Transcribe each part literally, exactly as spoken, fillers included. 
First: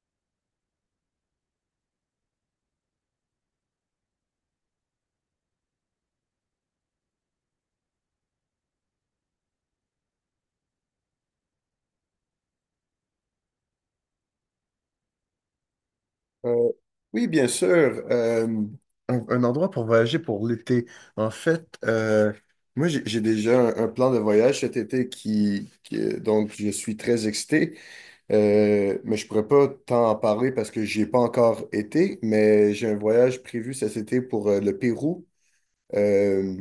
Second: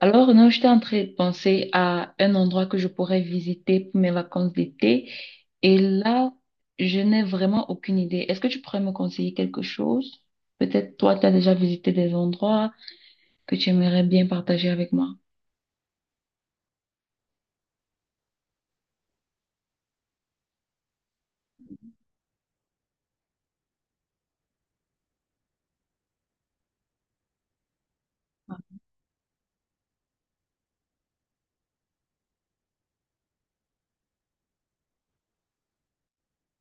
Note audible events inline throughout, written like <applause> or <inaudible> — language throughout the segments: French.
Alors, non, j'étais en train de penser à un endroit que je pourrais visiter pour mes vacances d'été. Et là, je n'ai vraiment aucune idée. Est-ce que tu pourrais me conseiller quelque chose? Peut-être toi, tu as déjà visité des endroits que tu aimerais bien partager avec moi. Euh, oui, bien sûr. euh, un, un endroit pour voyager pour l'été. En fait, euh, moi, j'ai j'ai déjà un, un plan de voyage cet été qui, qui- euh, donc, je suis très excité. Euh, mais je pourrais pas t'en parler parce que j'y ai pas encore été. Mais j'ai un voyage prévu cet été pour euh, le Pérou. Euh,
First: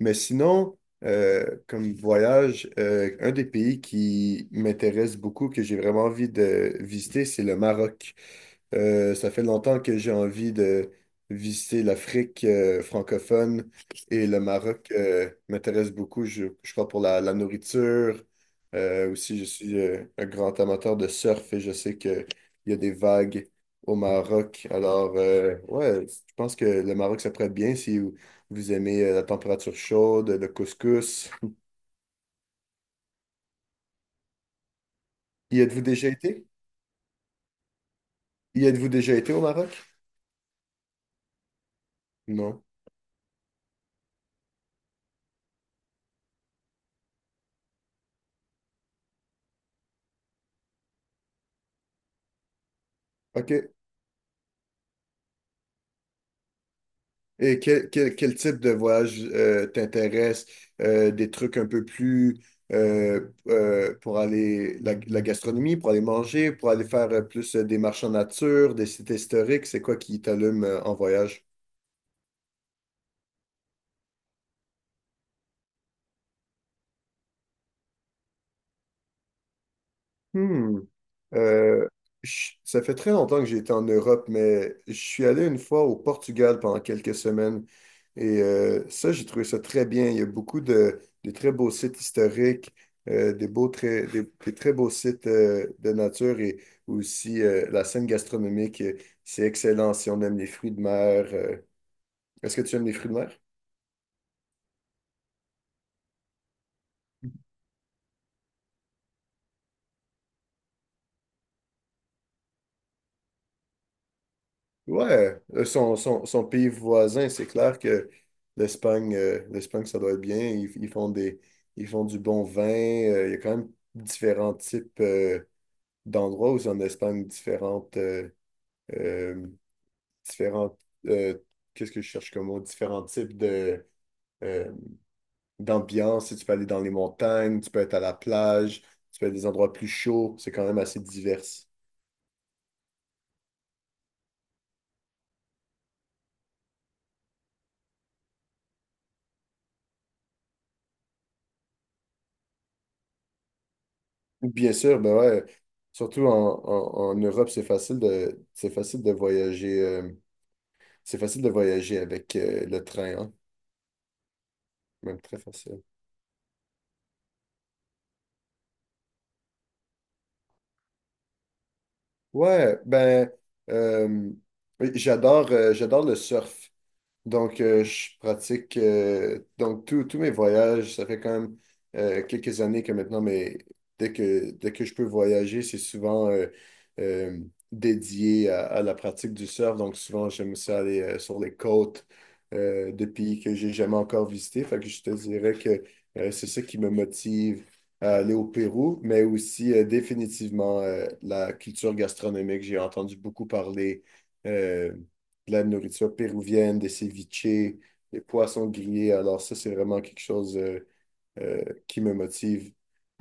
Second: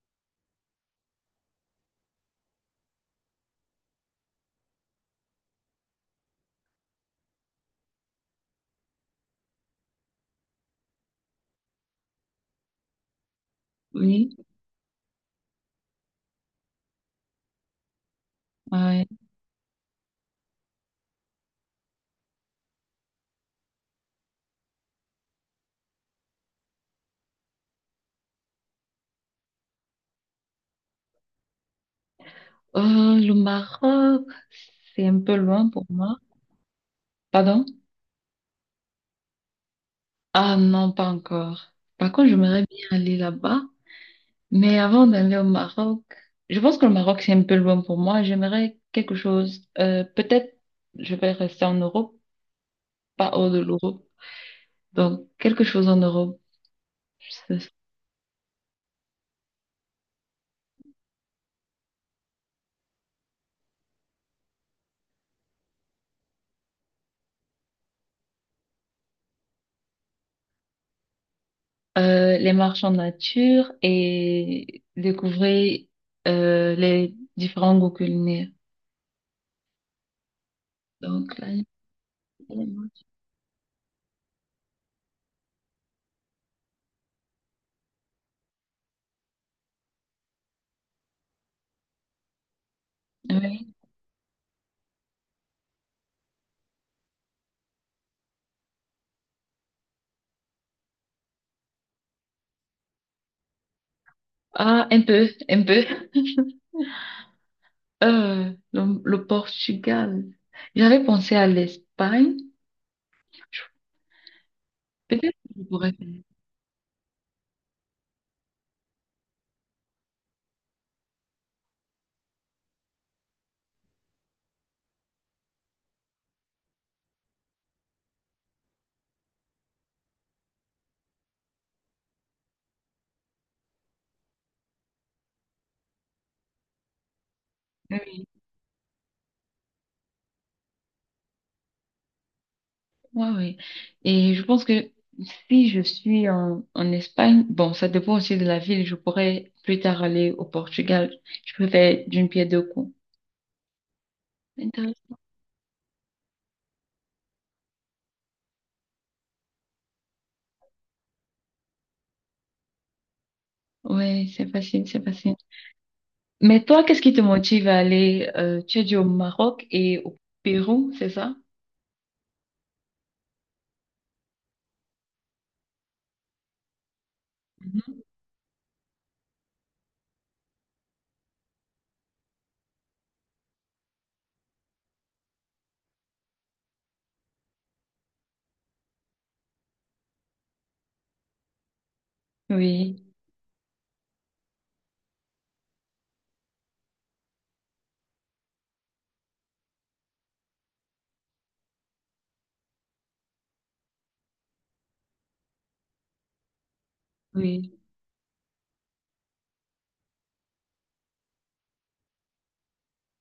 mais sinon, euh, comme voyage, euh, un des pays qui m'intéresse beaucoup, que j'ai vraiment envie de visiter, c'est le Maroc. Euh, ça fait longtemps que j'ai envie de visiter l'Afrique euh, francophone et Oui, le Maroc euh, m'intéresse beaucoup. Je, je crois pour la, la nourriture. ouais. Euh, aussi, je suis euh, un grand amateur de surf et je sais qu'il y a des vagues au Maroc. Alors, euh, ouais, je pense que le Maroc, ça pourrait être bien si vous, vous aimez euh, la température chaude, le couscous. Euh, le Maroc, c'est un peu Y loin êtes-vous pour déjà moi. été? Pardon? Y êtes-vous déjà été au Maroc? Ah non, pas encore. Par contre, Non. j'aimerais bien aller là-bas. Mais avant d'aller au Maroc, je pense que le Maroc, c'est un peu loin pour moi. J'aimerais quelque chose. Euh, peut-être je vais rester en Europe, pas hors OK. de l'Europe. Donc, quelque chose en Europe. Et Ce- quel, quel, quel type de voyage euh, t'intéresse? Euh, des trucs un peu plus euh, euh, pour aller, la, la gastronomie, pour aller manger, pour aller faire euh, plus euh, des marches en nature, des sites historiques, c'est quoi qui t'allume euh, en voyage? euh, les marches en nature et découvrir euh, les différents goûts culinaires. Hmm. Donc, là, Euh, je- Ça fait très longtemps que j'ai été en Europe, mais je suis allé une fois au Portugal pendant quelques semaines. Et euh, ça, j'ai trouvé ça très bien. Il y a beaucoup de, de très beaux sites historiques, euh, des beaux oui. très, des, des très beaux sites euh, de nature et aussi euh, la scène gastronomique. euh, C'est excellent si on aime les fruits de mer. euh. Est-ce que tu aimes les fruits de mer? Ah, un peu, un peu. Euh, le, le Portugal. J'avais pensé à l'Espagne. Je- Peut-être Ouais, que je euh, pourrais son, son, son pays voisin, c'est clair que l'Espagne, euh, l'Espagne, ça doit être bien. Ils, ils font des, ils font du bon vin. Euh, il y a quand même différents types euh, d'endroits où c'est en Espagne, différentes, euh, euh, différentes, euh, qu'est-ce que je cherche comme mot? Différents types de, euh, d'ambiance. Si tu peux aller dans les montagnes, tu peux être à la faire. plage, tu peux être à des endroits plus chauds. C'est quand même assez divers. Ouais, ouais. Et je pense que si je suis en, en Espagne, bon, ça dépend aussi de la ville, je pourrais plus tard aller au Portugal. Je peux faire d'une pierre deux coups. Bien sûr, ben Intéressant. ouais. Surtout en, en- en Europe, c'est facile de, c'est facile de voyager, euh, c'est facile de voyager avec euh, le train, hein. Ouais, c'est facile, c'est Même facile. très facile. Mais toi, qu'est-ce qui te motive à aller, euh, tu as dit au Maroc et au Pérou, c'est ça? Ouais, ben, euh, oui, j'adore, euh, j'adore le surf. Donc, euh, Mhm. je pratique, euh, donc tous tous mes voyages, ça fait quand même euh, quelques années que maintenant, mais dès que, dès que je peux voyager, c'est souvent euh, euh, dédié à, à la pratique du surf. Donc, souvent, j'aime ça aller euh, sur les côtes euh, Oui, de pays que j'ai jamais encore visités. Fait que je te dirais que euh, c'est ça qui me motive à aller au Pérou, mais aussi euh, définitivement euh, la culture gastronomique. J'ai entendu beaucoup parler. euh, de la nourriture péruvienne, des ceviches, oui. des poissons grillés. Alors ça, c'est vraiment quelque chose euh, euh, qui me motive.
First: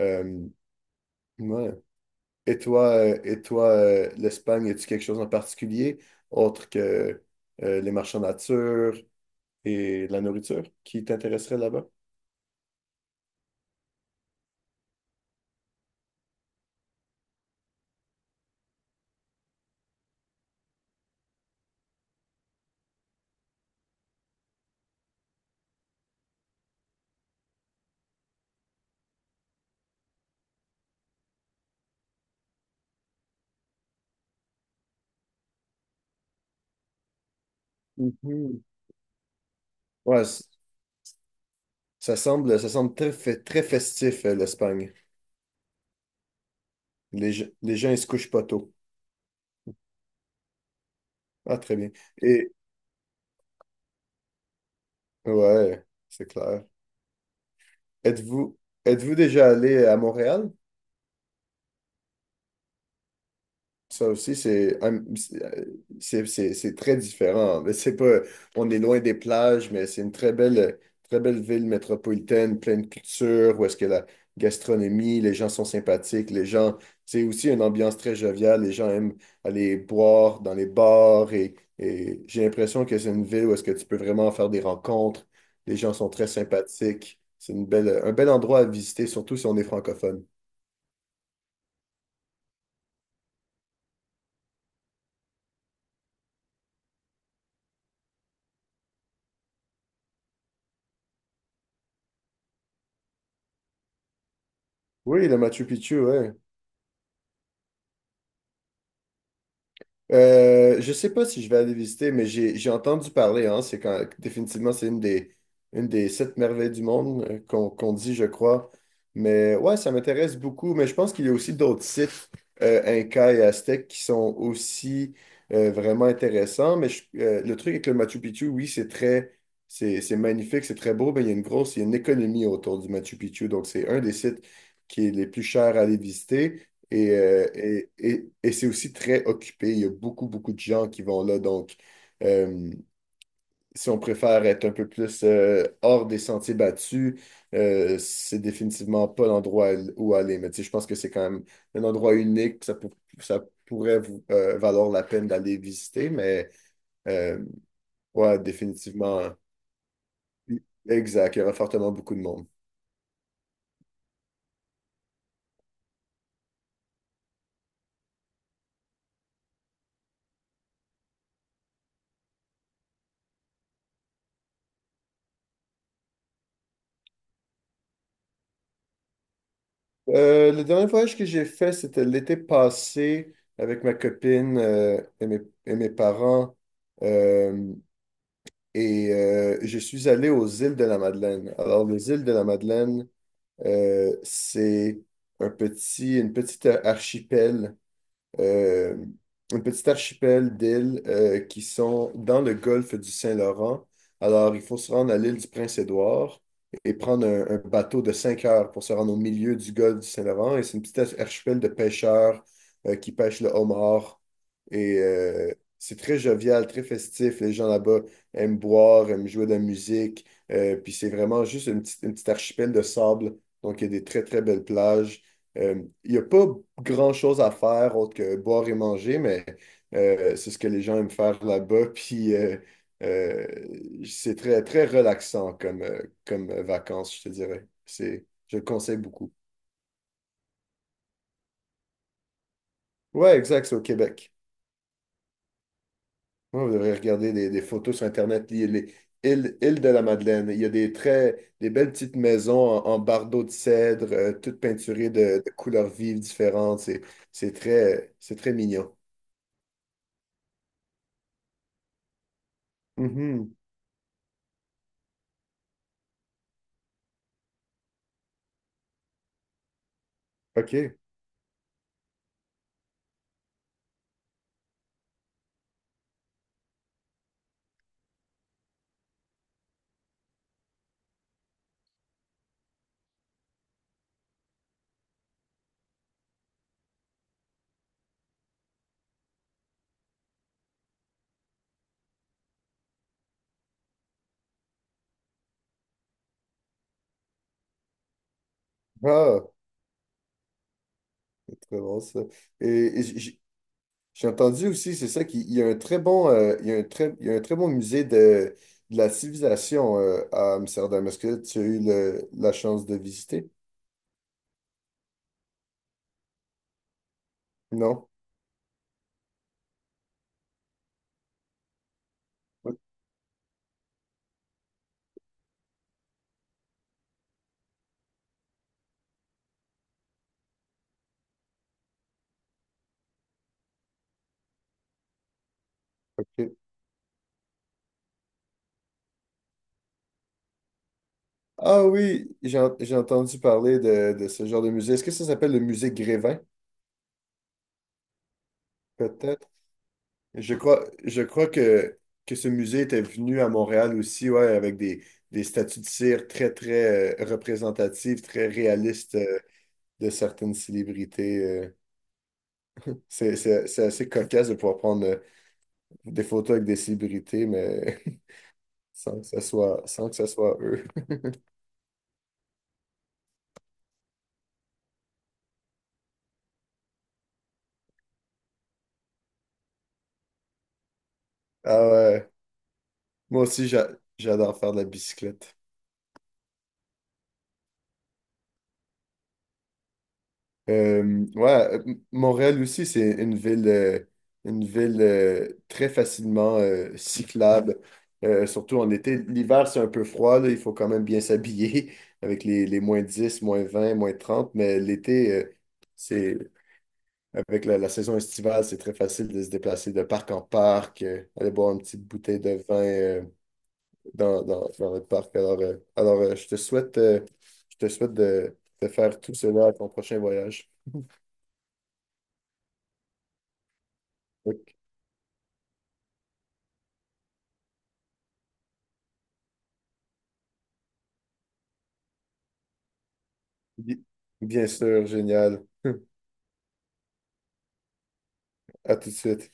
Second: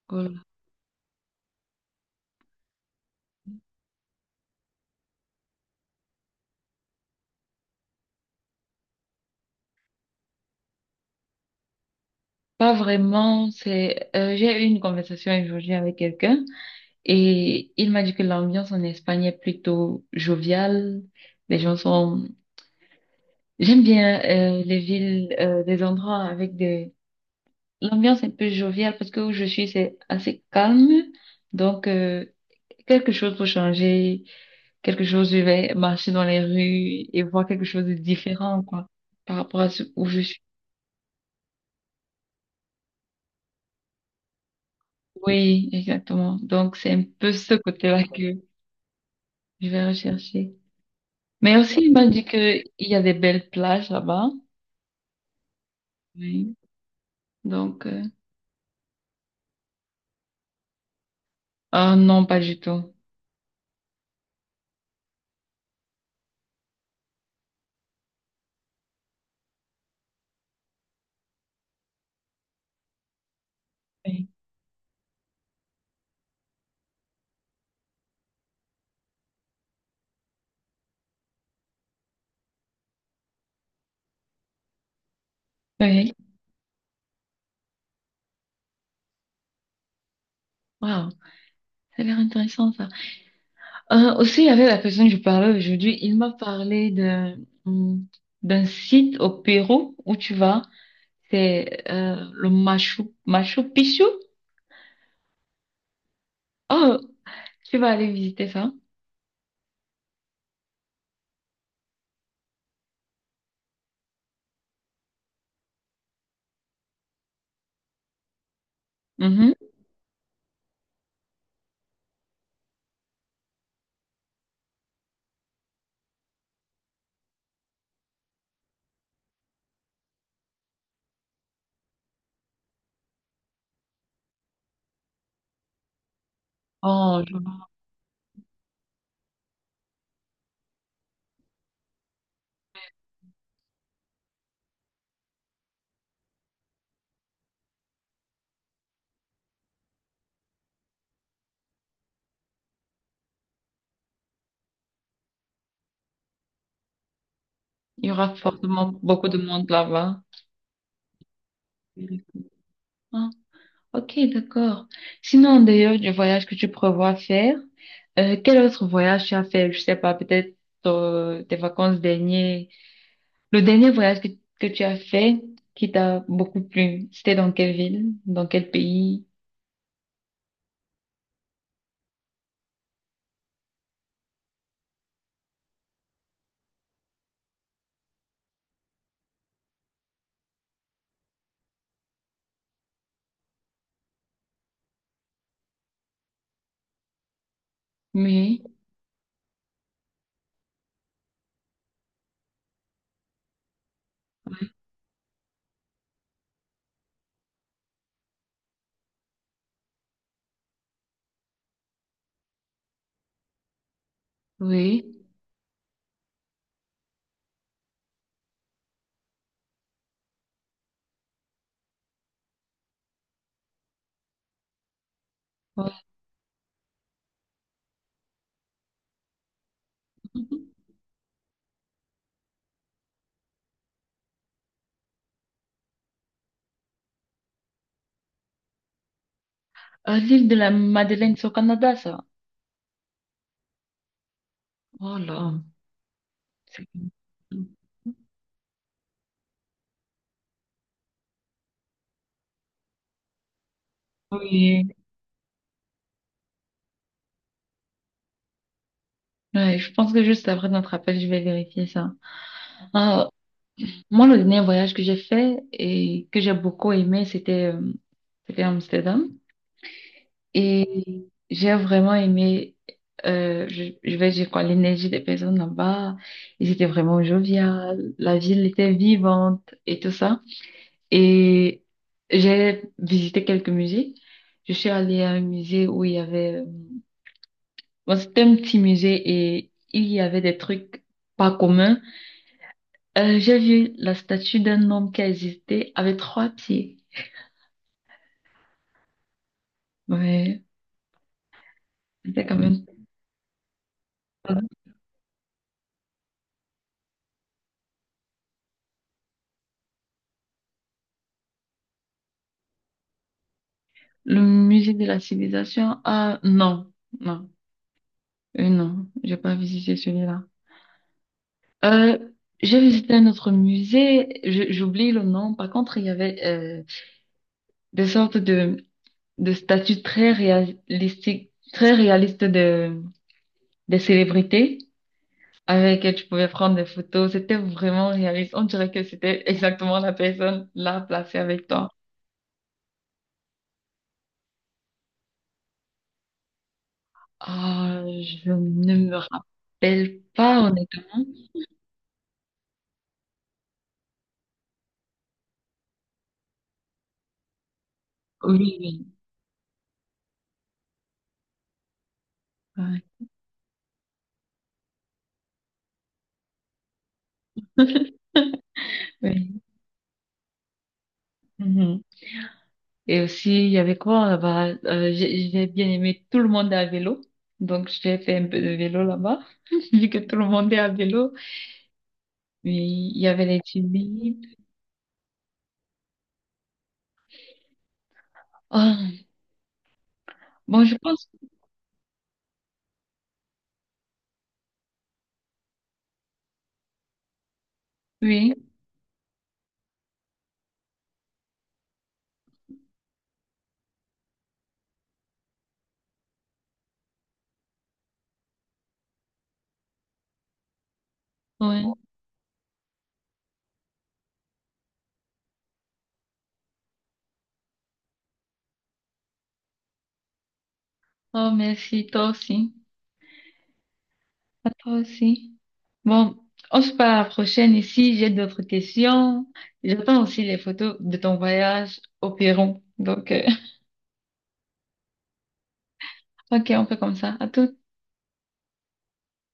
Euh, Voilà. ouais. Et toi, euh, et toi euh, l'Espagne, as-tu quelque chose en particulier autre que euh, les marchands de nature et la nourriture qui t'intéresserait là-bas? Pas vraiment, c'est, euh, j'ai eu une conversation aujourd'hui avec quelqu'un et il m'a dit que l'ambiance en Espagne est plutôt joviale. Les gens sont. J'aime bien euh, les villes, euh, des endroits avec des... L'ambiance un peu joviale parce que où je suis, c'est assez calme. Donc, euh, quelque chose pour changer, quelque chose, je vais marcher dans les rues et voir quelque chose de différent, Mhm. quoi, par rapport à ce où je Ouais, suis. c- Ça semble, ça semble très, fe- très festif, euh, l'Espagne. Oui, exactement. Donc, c'est un peu Les, ge- ce Les gens, ils côté-là se couchent que pas tôt. je vais rechercher. Mais Ah, très aussi, bien. il m'a dit Et que il y a des belles plages là-bas. ouais, c'est Oui. clair. Donc, euh, Êtes-vous Êtes-vous déjà allé à Montréal? ah non, pas du tout. Ça aussi, c'est un- c'est c'est- C'est très différent. Mais c'est pas, on est loin des plages, mais c'est une très belle, très belle ville métropolitaine, pleine de culture, où est-ce que la Oui. gastronomie, les gens sont sympathiques, les gens, c'est aussi une ambiance très joviale, les gens aiment aller boire dans les bars et, et j'ai l'impression que c'est une ville où est-ce que tu peux vraiment faire des rencontres, les gens sont Oui. très sympathiques, c'est une belle, un bel endroit à visiter, surtout si on est francophone. Wow, ça a l'air intéressant, ça. Euh, aussi, avec la personne que je parlais aujourd'hui, il m'a parlé d'un hum, d'un site au Pérou où tu vas. C'est euh, le Machu, Machu Picchu. Oui, le Machu Picchu, ouais. Oh, tu vas aller visiter ça. Euh, je sais pas si je vais aller visiter, mais j'ai j'ai entendu parler, hein. C'est quand définitivement c'est une des une des sept merveilles du monde euh, qu'on qu'on dit, je crois. Mhm. Mais ouais, ça m'intéresse beaucoup. Mais je pense qu'il y a aussi d'autres sites euh, Inca et Aztèques qui sont aussi euh, vraiment intéressants. Mais je- euh, le truc avec le Machu Picchu, oui, c'est très c'est c'est magnifique, c'est très beau, mais il y a une grosse, il y a une économie autour du Machu Picchu. Donc c'est un des sites qui est les plus chers à aller visiter. Et, Oh, je- euh, vois. Et, et, et c'est aussi très occupé. Il y a beaucoup, beaucoup de gens qui vont là. Donc, euh, si on préfère être un peu plus euh, hors des sentiers battus, euh, c'est définitivement pas l'endroit où aller. Mais tu sais, je pense que c'est quand même un endroit unique. Ça, pour- ça pourrait vous, euh, valoir la peine d'aller visiter. Mais euh, Il y aura ouais, forcément définitivement. beaucoup de monde là-bas. Exact, il y aura fortement beaucoup de monde. Ah, ok, d'accord. Sinon, d'ailleurs, du voyage que tu prévois faire, euh, quel autre voyage tu as fait? Je sais pas, peut-être euh, tes vacances dernières. Le dernier voyage que, que tu as fait qui t'a beaucoup plu, c'était dans quelle ville, dans quel pays? Euh, le dernier voyage que j'ai fait, c'était l'été passé avec ma copine euh, et mes, et mes parents. Euh, et euh, je suis allé aux îles de la Madeleine. Alors, les îles de la Madeleine, euh, c'est un petit, une petite archipel Oui, euh, un petit archipel d'îles euh, qui sont dans le golfe du Saint-Laurent. Alors, il faut se rendre à l'île du Prince-Édouard et prendre un, un bateau de cinq heures pour se rendre au milieu du golfe du Saint-Laurent. Et c'est une petite archipel de pêcheurs euh, qui pêchent le homard. Et oui. euh, c'est très jovial, très festif. Les gens là-bas aiment boire, aiment jouer de la musique. Euh, puis c'est vraiment juste une petite, une petite archipel de sable. Donc, il y a des très, très belles plages. Euh, ouais. Il n'y a pas grand-chose à faire autre que boire et manger, mais euh, c'est ce que les gens aiment faire là-bas. <laughs> Puis euh, euh, c'est très, très relaxant comme, euh, comme vacances, je te dirais. C'est, je le conseille beaucoup. Ah, l'île de la Madeleine, c'est au Canada, ça. Ouais, exact, c'est au Québec. Oh là. Ouais, vous c'est- devrez regarder des, des photos sur Internet, les, les îles, îles de la Madeleine. Il y a des très, des belles petites maisons en, en bardeaux de cèdre, euh, toutes Oui. peinturées de, de couleurs vives différentes. C'est, c'est très, c'est très mignon. Ouais, je pense que juste après notre appel, je vais vérifier ça. Ah, Mhm. moi, le dernier voyage que j'ai fait et que j'ai beaucoup aimé, c'était euh, c'était Amsterdam. OK. Et j'ai vraiment aimé, euh, je, je vais dire quoi, l'énergie des personnes là-bas. Ils étaient vraiment joviales, la ville était vivante et tout ça. Et j'ai visité quelques musées. Je suis allée à un musée où il y avait, euh, bon, c'était un petit musée et il y avait des trucs pas communs. Euh, j'ai vu la statue d'un homme qui a existé avec trois pieds. Ah. Ouais, Très bon, ça. c'était quand Et, même et j- j- j'ai pas mal. entendu aussi, c'est ça, qu'il il y a un très bon, euh, il y a un très, il y a un très bon musée de, de la civilisation euh, à Amsterdam. Est-ce que tu as eu le- La chance de visiter? Le musée de la civilisation. Ah, non, non. Non? Euh, non, j'ai pas visité celui-là. Euh, j'ai visité un autre musée, je- J'oublie le nom. Par contre, il y avait euh, des sortes de, de statues très réalistiques, très réalistes de, des célébrités avec lesquelles tu pouvais OK. prendre des photos. C'était vraiment réaliste. On dirait que c'était exactement la personne là placée avec Ah toi. Oui, j'ai en- j'ai entendu parler de, de ce genre de musée. Est-ce que ça s'appelle le musée Grévin, Ah, je ne me peut-être? rappelle Je pas crois, Je honnêtement. crois que, que ce musée était venu à Montréal aussi, ouais, avec des, des statues de cire très, très euh, représentatives, très Oui, oui, réalistes. Euh, de certaines célébrités. euh. ouais, c'est, c'est- C'est assez cocasse de pouvoir prendre euh, des photos avec des célébrités, mais <laughs> sans que ça oui. soit, sans que ça soit eux. Mhm. Et aussi, il y avait quoi là-bas? Euh, j'ai j'ai bien aimé tout le monde à vélo. Donc, j'ai fait un peu de vélo là-bas, <laughs> vu que tout le monde est à vélo. Ah ouais, Oui, il y moi avait les aussi, j'a- tulipes. J'adore faire de la bicyclette. Ah, bon, je Euh, pense, ouais, euh, M- Montréal aussi, c'est une ville, euh, une ville euh, très facilement euh, cyclable. Euh, oui, surtout en été. L'hiver, c'est un peu froid, là, il faut quand même bien s'habiller <laughs> avec les, les moins dix, moins vingt, moins trente mais l'été, euh, c'est avec la, la saison estivale, c'est très facile de se déplacer de parc en parc, euh, aller boire une oui. Ouais. petite bouteille de vin euh, dans, dans, dans notre parc. Alors, euh, alors euh, je te souhaite, euh, je te souhaite de, de faire tout cela à ton prochain voyage. Oh, merci, toi aussi. À Donc, toi aussi. Bon, on se parle à la prochaine ici. J'ai d'autres questions. J'attends aussi les photos de ton voyage au Pérou. Donc, euh, <laughs> bi- Bien sûr, génial. <laughs> ok, on fait comme ça. À tout. À tout de suite.